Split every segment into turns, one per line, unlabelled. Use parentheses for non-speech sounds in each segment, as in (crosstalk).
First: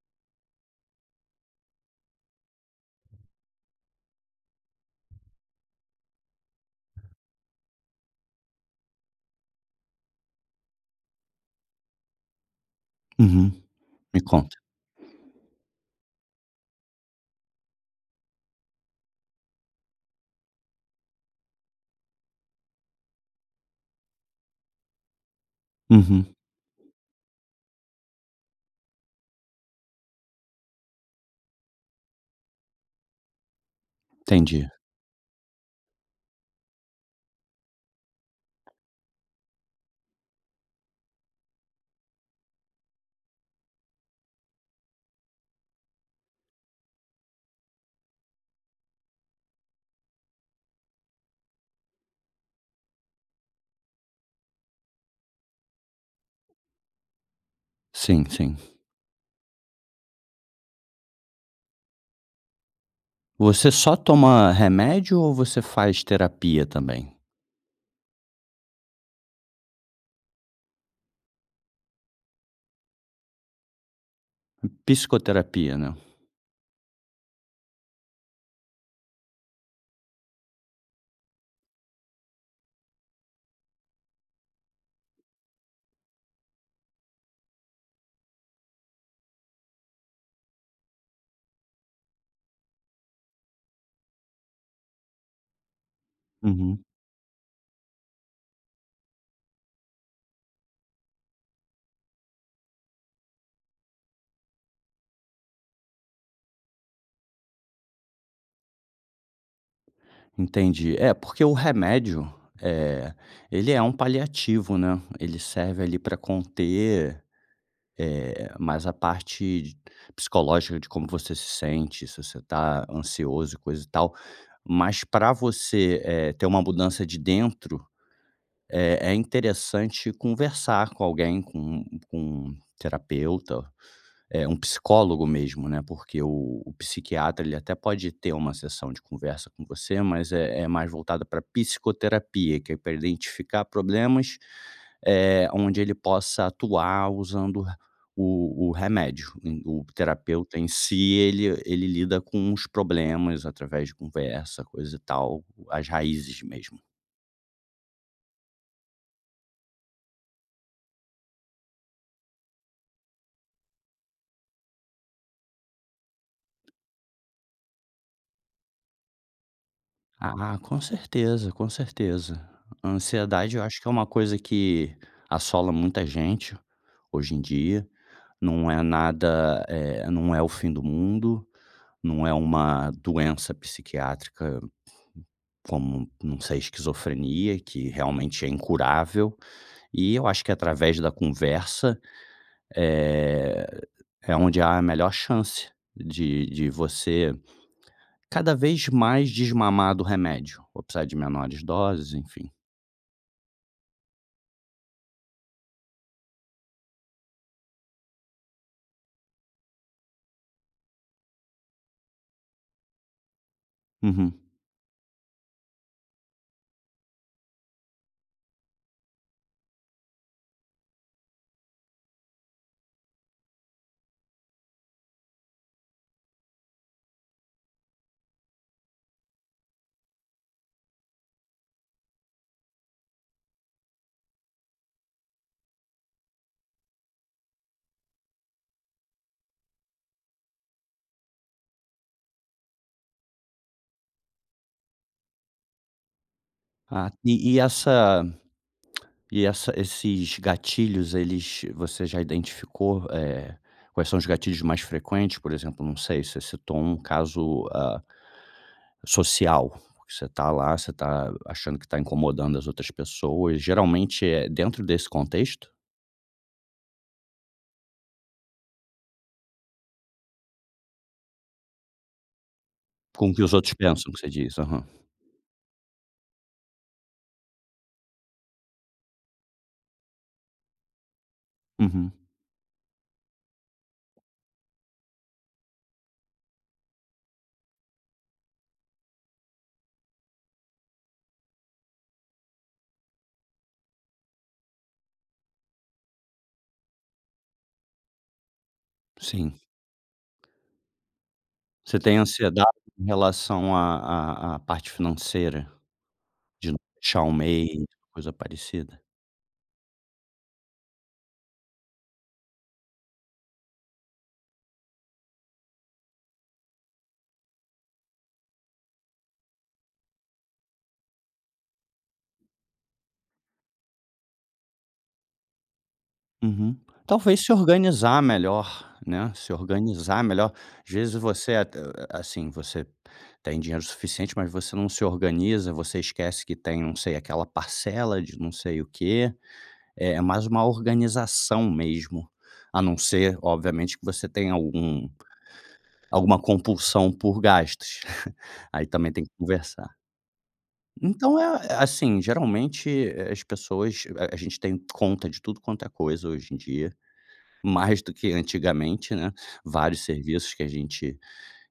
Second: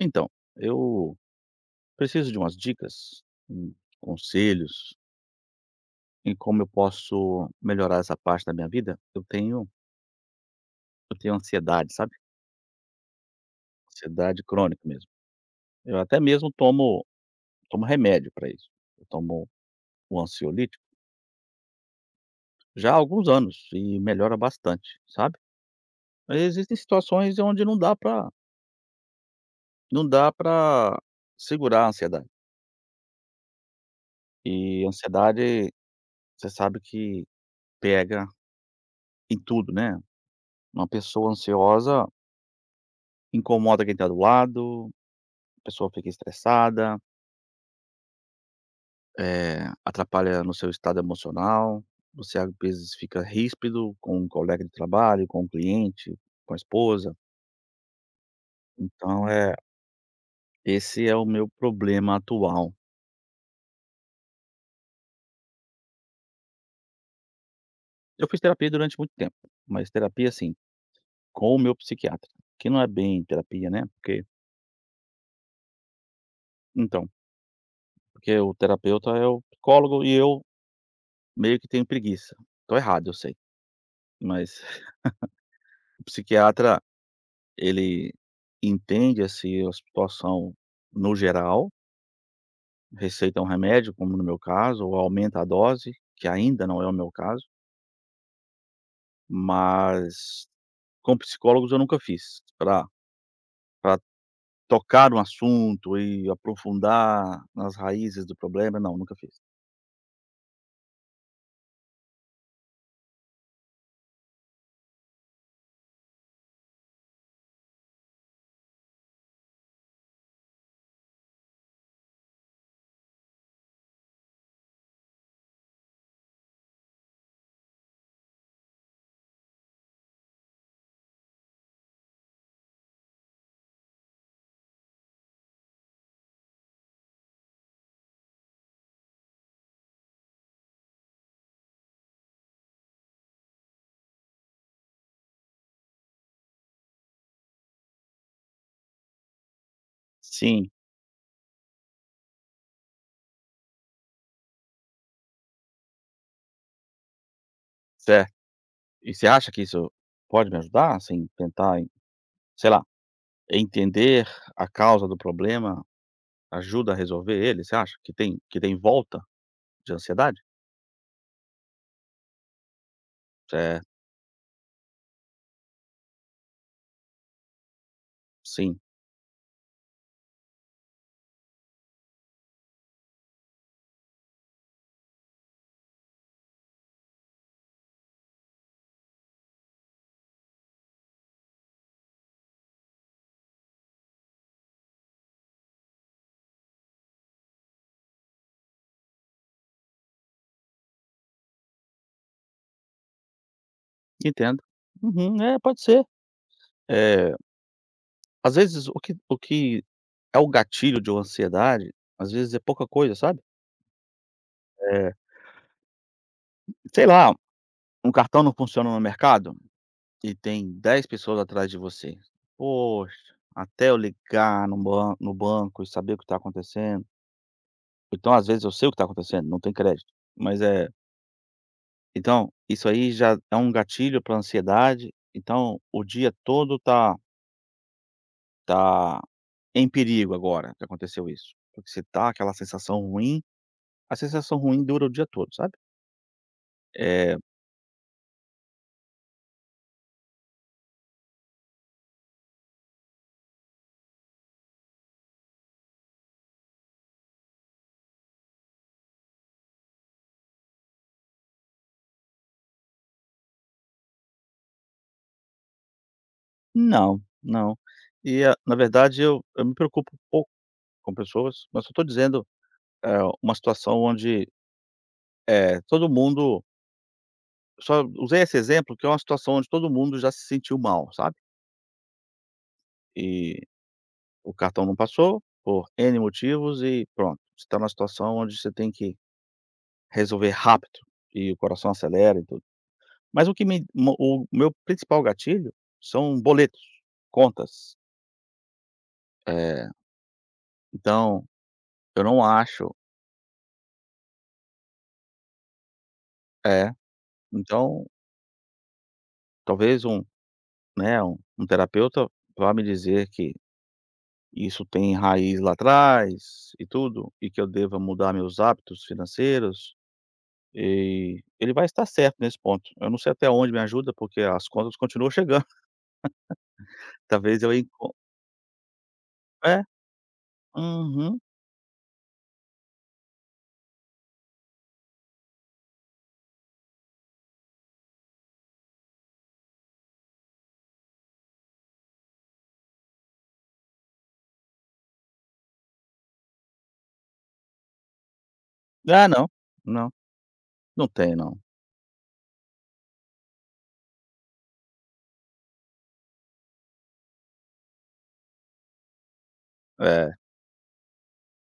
Então, eu preciso de umas dicas, hum, conselhos em como eu posso melhorar essa parte da minha vida. Eu tenho ansiedade, sabe?
Uhum. Me
Ansiedade
conta.
crônica mesmo. Eu até mesmo tomo remédio para isso. Eu tomo o ansiolítico já há alguns anos e melhora bastante, sabe?
Uhum.
Mas existem situações onde não dá para segurar a ansiedade.
Entendi.
E ansiedade, você sabe que pega em tudo, né? Uma pessoa ansiosa incomoda quem está do lado, a pessoa fica estressada, atrapalha no seu estado emocional, você às vezes fica ríspido com um colega de trabalho, com um cliente, com a esposa.
Sim, sim.
Então, esse é o meu problema atual.
Você só toma remédio ou você faz terapia também?
Eu fiz terapia durante muito tempo, mas terapia, assim, com o meu psiquiatra, que não é bem terapia, né,
Psicoterapia, né?
então, porque o terapeuta é o psicólogo e eu meio que tenho preguiça. Estou errado, eu sei, mas (laughs) o psiquiatra ele entende, assim, a situação no geral, receita é um remédio, como no meu caso, ou aumenta a dose, que ainda não
Uhum.
é o meu caso, mas com psicólogos eu nunca fiz, para pra tocar um assunto e aprofundar nas raízes do problema, não, nunca fiz.
Entendi. É, porque o remédio, eh, ele é um paliativo, né? Ele serve ali para conter, mais a parte de psicológica de como você se sente, se você tá ansioso e coisa e tal. Mas para você, ter uma mudança de dentro, é é interessante conversar com alguém, com um terapeuta, é um psicólogo mesmo, né, porque o psiquiatra, ele até pode ter uma sessão de conversa com você, mas é é mais voltada para psicoterapia, que é pra identificar problemas, é onde ele possa atuar usando o remédio. O terapeuta em
Sim,
si, ele lida com os problemas através de conversa, coisa e tal, as raízes mesmo.
certo. E você acha que isso pode me ajudar, assim, tentar, em- sei lá, entender a causa do problema ajuda a resolver ele, você acha que tem volta de ansiedade?
Ah, com certeza, com certeza. A ansiedade eu acho
Certo.
que é uma coisa que assola muita gente hoje em dia. Não
Sim,
é nada, não é o fim do mundo, não é uma doença psiquiátrica como, não sei, esquizofrenia, que realmente é incurável. E eu acho que através da conversa é, é onde há a melhor chance de você cada vez mais desmamar do remédio, ou precisar de menores doses, enfim.
entendo. Uhum, é, pode ser. é Às vezes o que é o gatilho de uma ansiedade, às vezes é pouca coisa, sabe.
Uhum.
Eh, Sei lá, um cartão não funciona no mercado e tem 10 pessoas atrás de você. Poxa, até eu ligar no ban no banco e saber o que está acontecendo. Então, às vezes eu sei o que está acontecendo, não tem crédito, mas, então isso aí já é um gatilho para ansiedade, então o dia todo tá em perigo agora que aconteceu isso, porque você tá aquela sensação ruim, a sensação ruim dura o dia todo, sabe.
Ah, e
Eh,
e essa esses gatilhos, eles você já identificou, quais são os gatilhos mais frequentes? Por exemplo, não sei, você citou um caso, ah, social, que você está lá, você está achando que está incomodando as outras pessoas. Geralmente é dentro desse contexto?
não, não. E a Na verdade eu me preocupo um pouco com pessoas, mas eu tô dizendo,
Com o que os
uma
outros pensam que você diz? Aham.
todo mundo só usei esse exemplo que é uma situação onde todo mundo já se sentiu mal, sabe.
Uhum.
E o cartão não passou por N motivos e pronto, você tá numa situação onde você tem que resolver rápido e o coração acelera e tudo. Mas o que me mo- o meu principal gatilho são boletos, contas,
Sim.
eh, então
Você tem
eu não
ansiedade
acho
em relação à parte financeira? De não
é,
fechar um mês,
então
coisa parecida?
talvez um terapeuta vá me dizer que isso tem raiz lá atrás e tudo, e que eu deva mudar meus hábitos financeiros, e ele vai estar certo nesse ponto. Eu não sei até onde me ajuda, porque as contas continuam chegando.
Uhum.
(laughs)
Talvez se
Talvez eu enco
organizar melhor, né, se
é,
organizar melhor. Às vezes
Uhum.
você até assim, você tem dinheiro suficiente, mas você não se organiza, você esquece que tem, não sei, aquela parcela de não sei o quê. É é mais uma organização mesmo, a não ser, obviamente, que você tenha alguma compulsão por gastos. (laughs) Aí também tem
Ah,
que
não,
conversar.
não, não tem
Então
não.
é é assim, geralmente, as pessoas a gente tem conta de tudo quanto é coisa hoje em dia. Mais do que antigamente, né, vários
É,
serviços que a gente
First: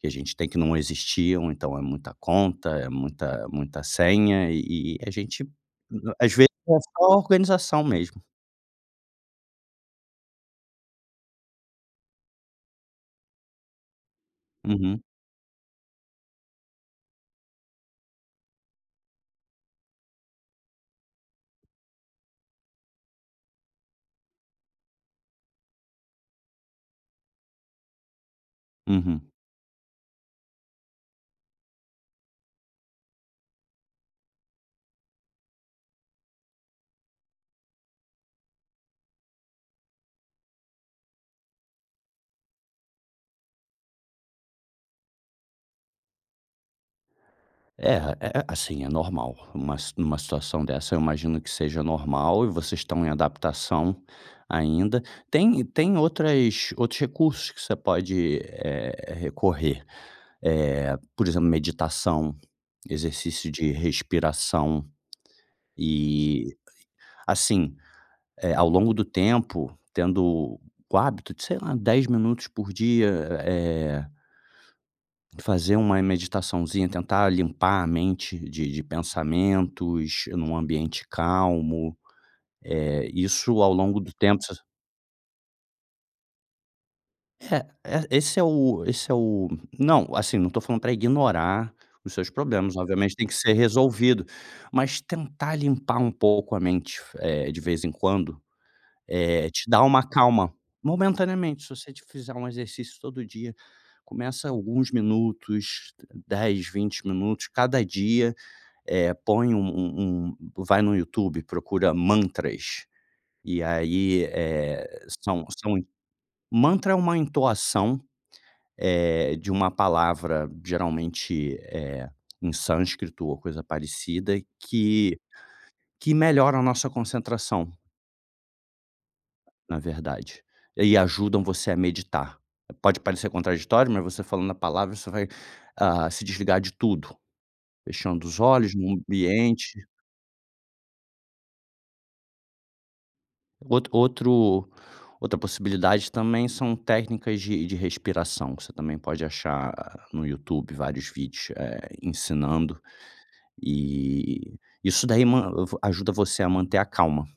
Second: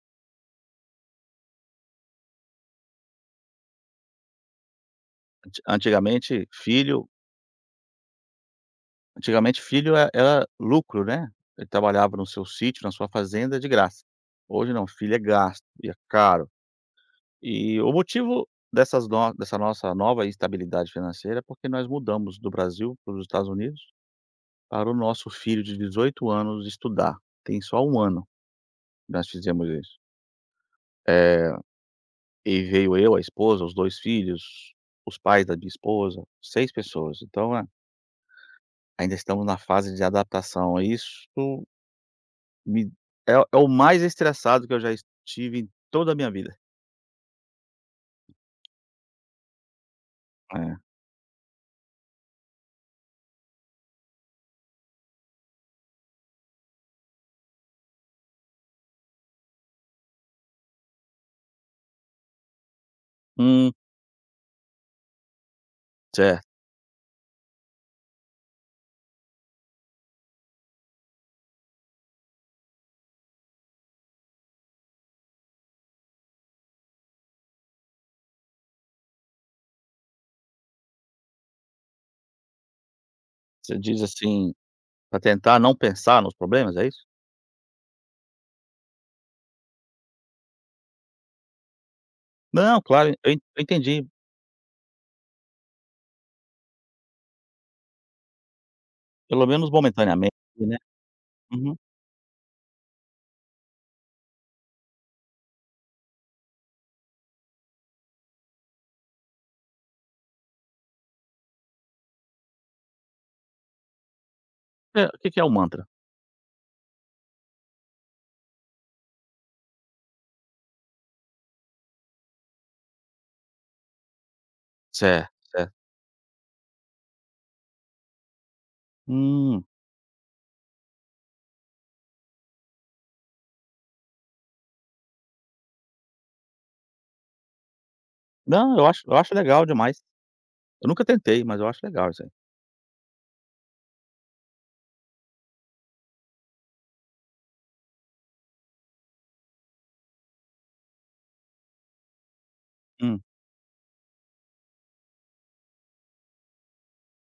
tem que não existiam, então é muita conta, é muita senha e a gente
anti
às
antigamente
vezes é só
filho
organização mesmo.
Antigamente filho era lucro, né, ele trabalhava no seu sítio, na sua fazenda de graça. Hoje não,
Uhum,
filho é gasto e é caro. E o motivo dessas no dessa nossa nova instabilidade financeira é porque nós mudamos do Brasil para os Estados Unidos, para o nosso filho de 18 anos estudar. Tem só um ano que
uhum.
nós fizemos isso. Eh, e veio eu, a esposa, os 2 filhos, os pais da minha esposa, 6 pessoas. Então, ainda estamos na fase de adaptação. A Isso Me É o mais estressado que eu já estive em toda a minha vida.
É, é assim, é normal. Uma situação
É.
dessa eu imagino que seja normal e vocês estão em adaptação ainda. Tem outras outros recursos que você pode, recorrer, por exemplo, meditação, exercício de
Hum,
respiração.
certo.
E, assim, ao longo do tempo, tendo o hábito de, sei lá, 10 minutos por dia, eh, fazer uma meditaçãozinha, tentar limpar a mente de pensamentos num ambiente calmo, isso ao
Você
longo
diz,
do tempo
assim,
você...
para tentar não pensar nos problemas, é isso?
É, é esse é o não, assim, não estou falando para ignorar os seus problemas,
Não, claro,
obviamente tem que ser
eu entendi,
resolvido, mas tentar limpar um pouco a mente, de vez em quando.
pelo
Eh, te
menos
dá uma
momentaneamente,
calma,
né.
momentaneamente, se
Uhum.
você te fizer um exercício todo dia, começa alguns minutos, 10 20 minutos cada dia, põe um vai no YouTube, procura mantras, e aí,
É, o que que é
são
o
são
mantra?
mantra é uma entoação, de uma palavra geralmente, em sânscrito ou coisa parecida,
Certo, certo.
que melhora a nossa concentração.
Hum.
Na verdade. E ajudam você a meditar. Pode parecer contraditório, mas você falando a palavra, você vai, ah, se desligar de tudo, fechando os olhos
Não, eu
no
acho eu acho legal
ambiente.
demais. Eu nunca tentei, mas eu acho legal isso aí.
Outro outro Outra possibilidade também são técnicas de respiração, que você também pode achar ah, no YouTube vários vídeos, ensinando,
Hum.
e isso daí man ajuda você a manter a calma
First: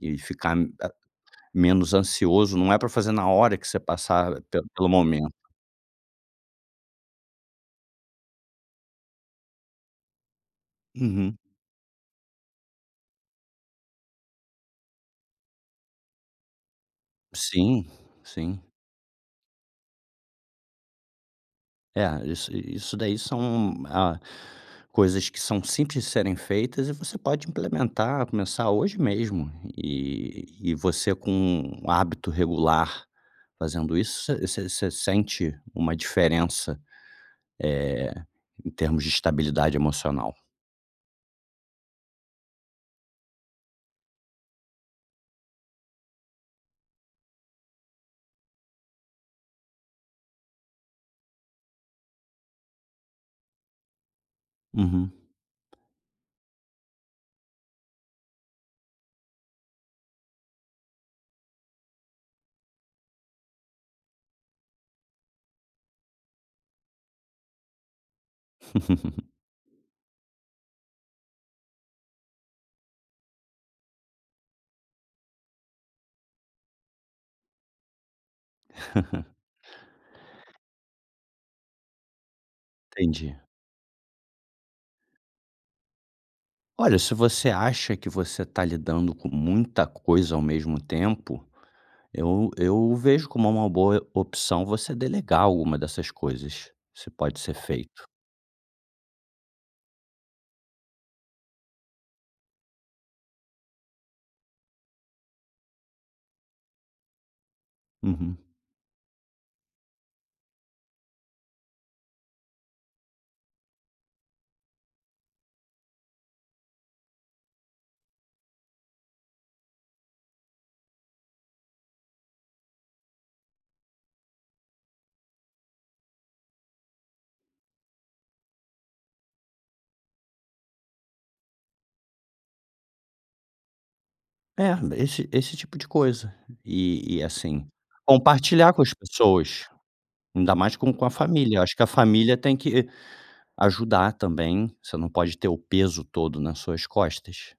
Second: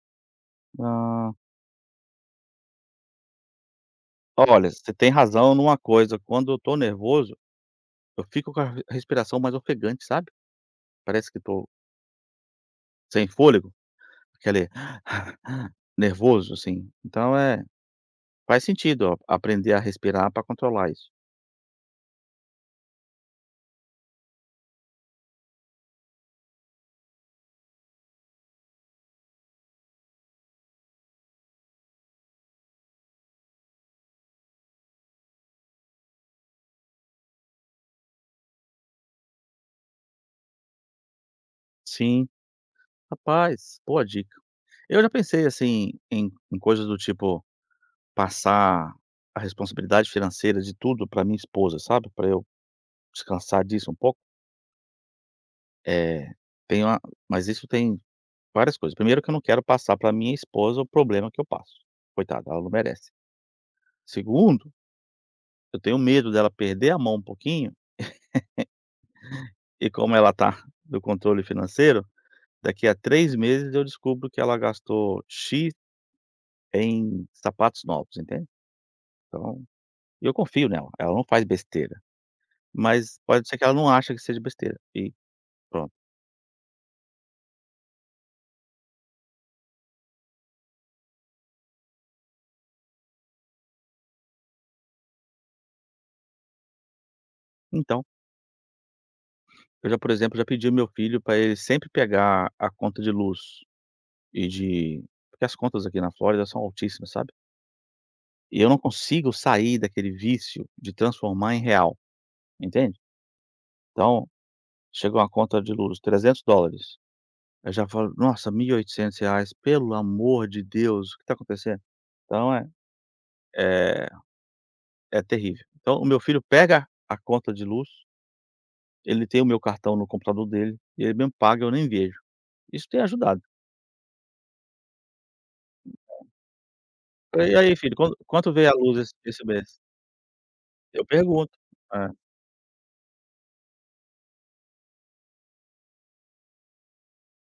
e ficar, ah,
Hã,
menos ansioso, não é para fazer na hora que você passar pe
olha,
pelo
você tem
momento.
razão numa coisa, quando eu tô nervoso, eu fico com a respiração mais ofegante, sabe. Parece
Uhum.
que tô sem fôlego. Aquele (laughs) (sighs) nervoso, assim.
Sim, sim.
Faz sentido ó, aprender a respirar para controlar isso.
É, isso isso daí são, ah, coisas que são simples de serem feitas e você pode implementar, começar hoje mesmo. E você com um hábito regular fazendo isso, você sente uma diferença, eh, em termos de estabilidade emocional.
Sim, rapaz, boa dica. Eu já pensei, assim, em coisas do tipo, passar a responsabilidade financeira de tudo para minha esposa, sabe, para eu descansar disso um pouco.
Uhum.
É, tenho a Mas isso tem várias coisas. Primeiro que eu não quero passar para minha esposa o problema que eu passo. Coitada, ela não merece. Segundo, eu tenho medo dela perder a mão um pouquinho,
(laughs)
e como ela tá (laughs) do controle financeiro. Daqui a 3 meses eu descubro que ela gastou "X" em sapatos novos, entende? Então e eu confio nela, ela não faz besteira, mas
Entendi.
pode ser que ela não acha que seja besteira e pronto.
Olha, se você acha que você está lidando com muita coisa ao mesmo tempo, eu vejo como uma boa opção você delegar alguma dessas coisas, se pode ser feito.
Então, eu já, por exemplo, já pedi ao meu filho para ele sempre pegar a conta de luz e de porque as contas aqui na Flórida são altíssimas, sabe?
Uhum.
E eu não consigo sair daquele vício de transformar em real, entende? Então, chegou uma conta de luz, $300. Eu já falo: "Nossa, 1.800 reais. Pelo amor de Deus, o que está acontecendo?". Então é é terrível. Então o meu filho pega a conta de luz, ele tem o meu cartão no computador dele, e ele mesmo paga, eu nem vejo. Isso tem ajudado.
É, esse esse tipo de coisa. E
"E
assim,
aí filho, quanto veio
compartilhar
a
com as
luz esse
pessoas,
mês?".
ainda mais com
Eu
a
pergunto.
família. Eu acho que a
É.
família tem que ajudar também, você não pode ter o peso todo nas suas costas.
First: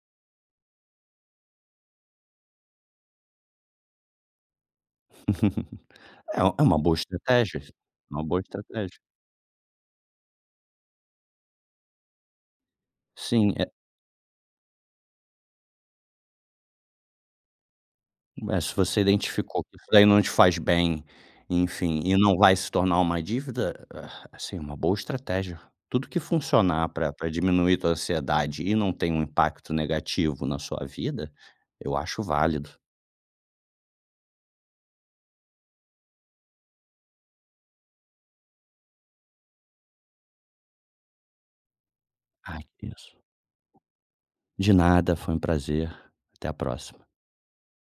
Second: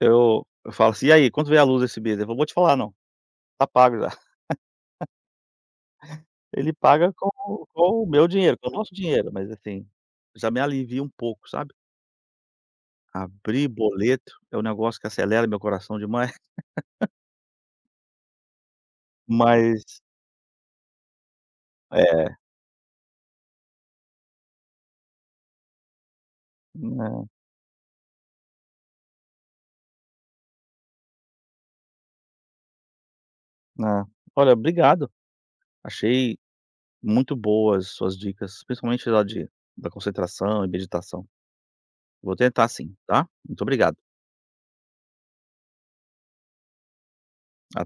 Eu falo assim: "E aí, quanto veio a luz esse mês?". Eu: "Vou te falar não, tá pago já". (laughs)
(laughs) É é
Ele
uma boa
paga com
estratégia,
o
é
com o
uma
meu
boa
dinheiro, com o nosso
estratégia.
dinheiro, mas assim, já me alivia um pouco, sabe.
Sim.
Abrir boleto é um negócio que acelera meu coração demais.
É, se você identificou que isso
Mas
daí não te faz bem, enfim, e não
é,
vai se tornar uma dívida, ah, assim, é uma boa estratégia. Tudo que funcionar para
né,
pra diminuir tua ansiedade e não tem um impacto negativo na sua vida, eu acho válido.
né. Olha, obrigado. Achei muito boas suas dicas, principalmente lá de da concentração e meditação. Vou
Ai,
tentar
que
sim,
isso.
tá. Muito obrigado.
De nada, foi um prazer. Até a próxima.
A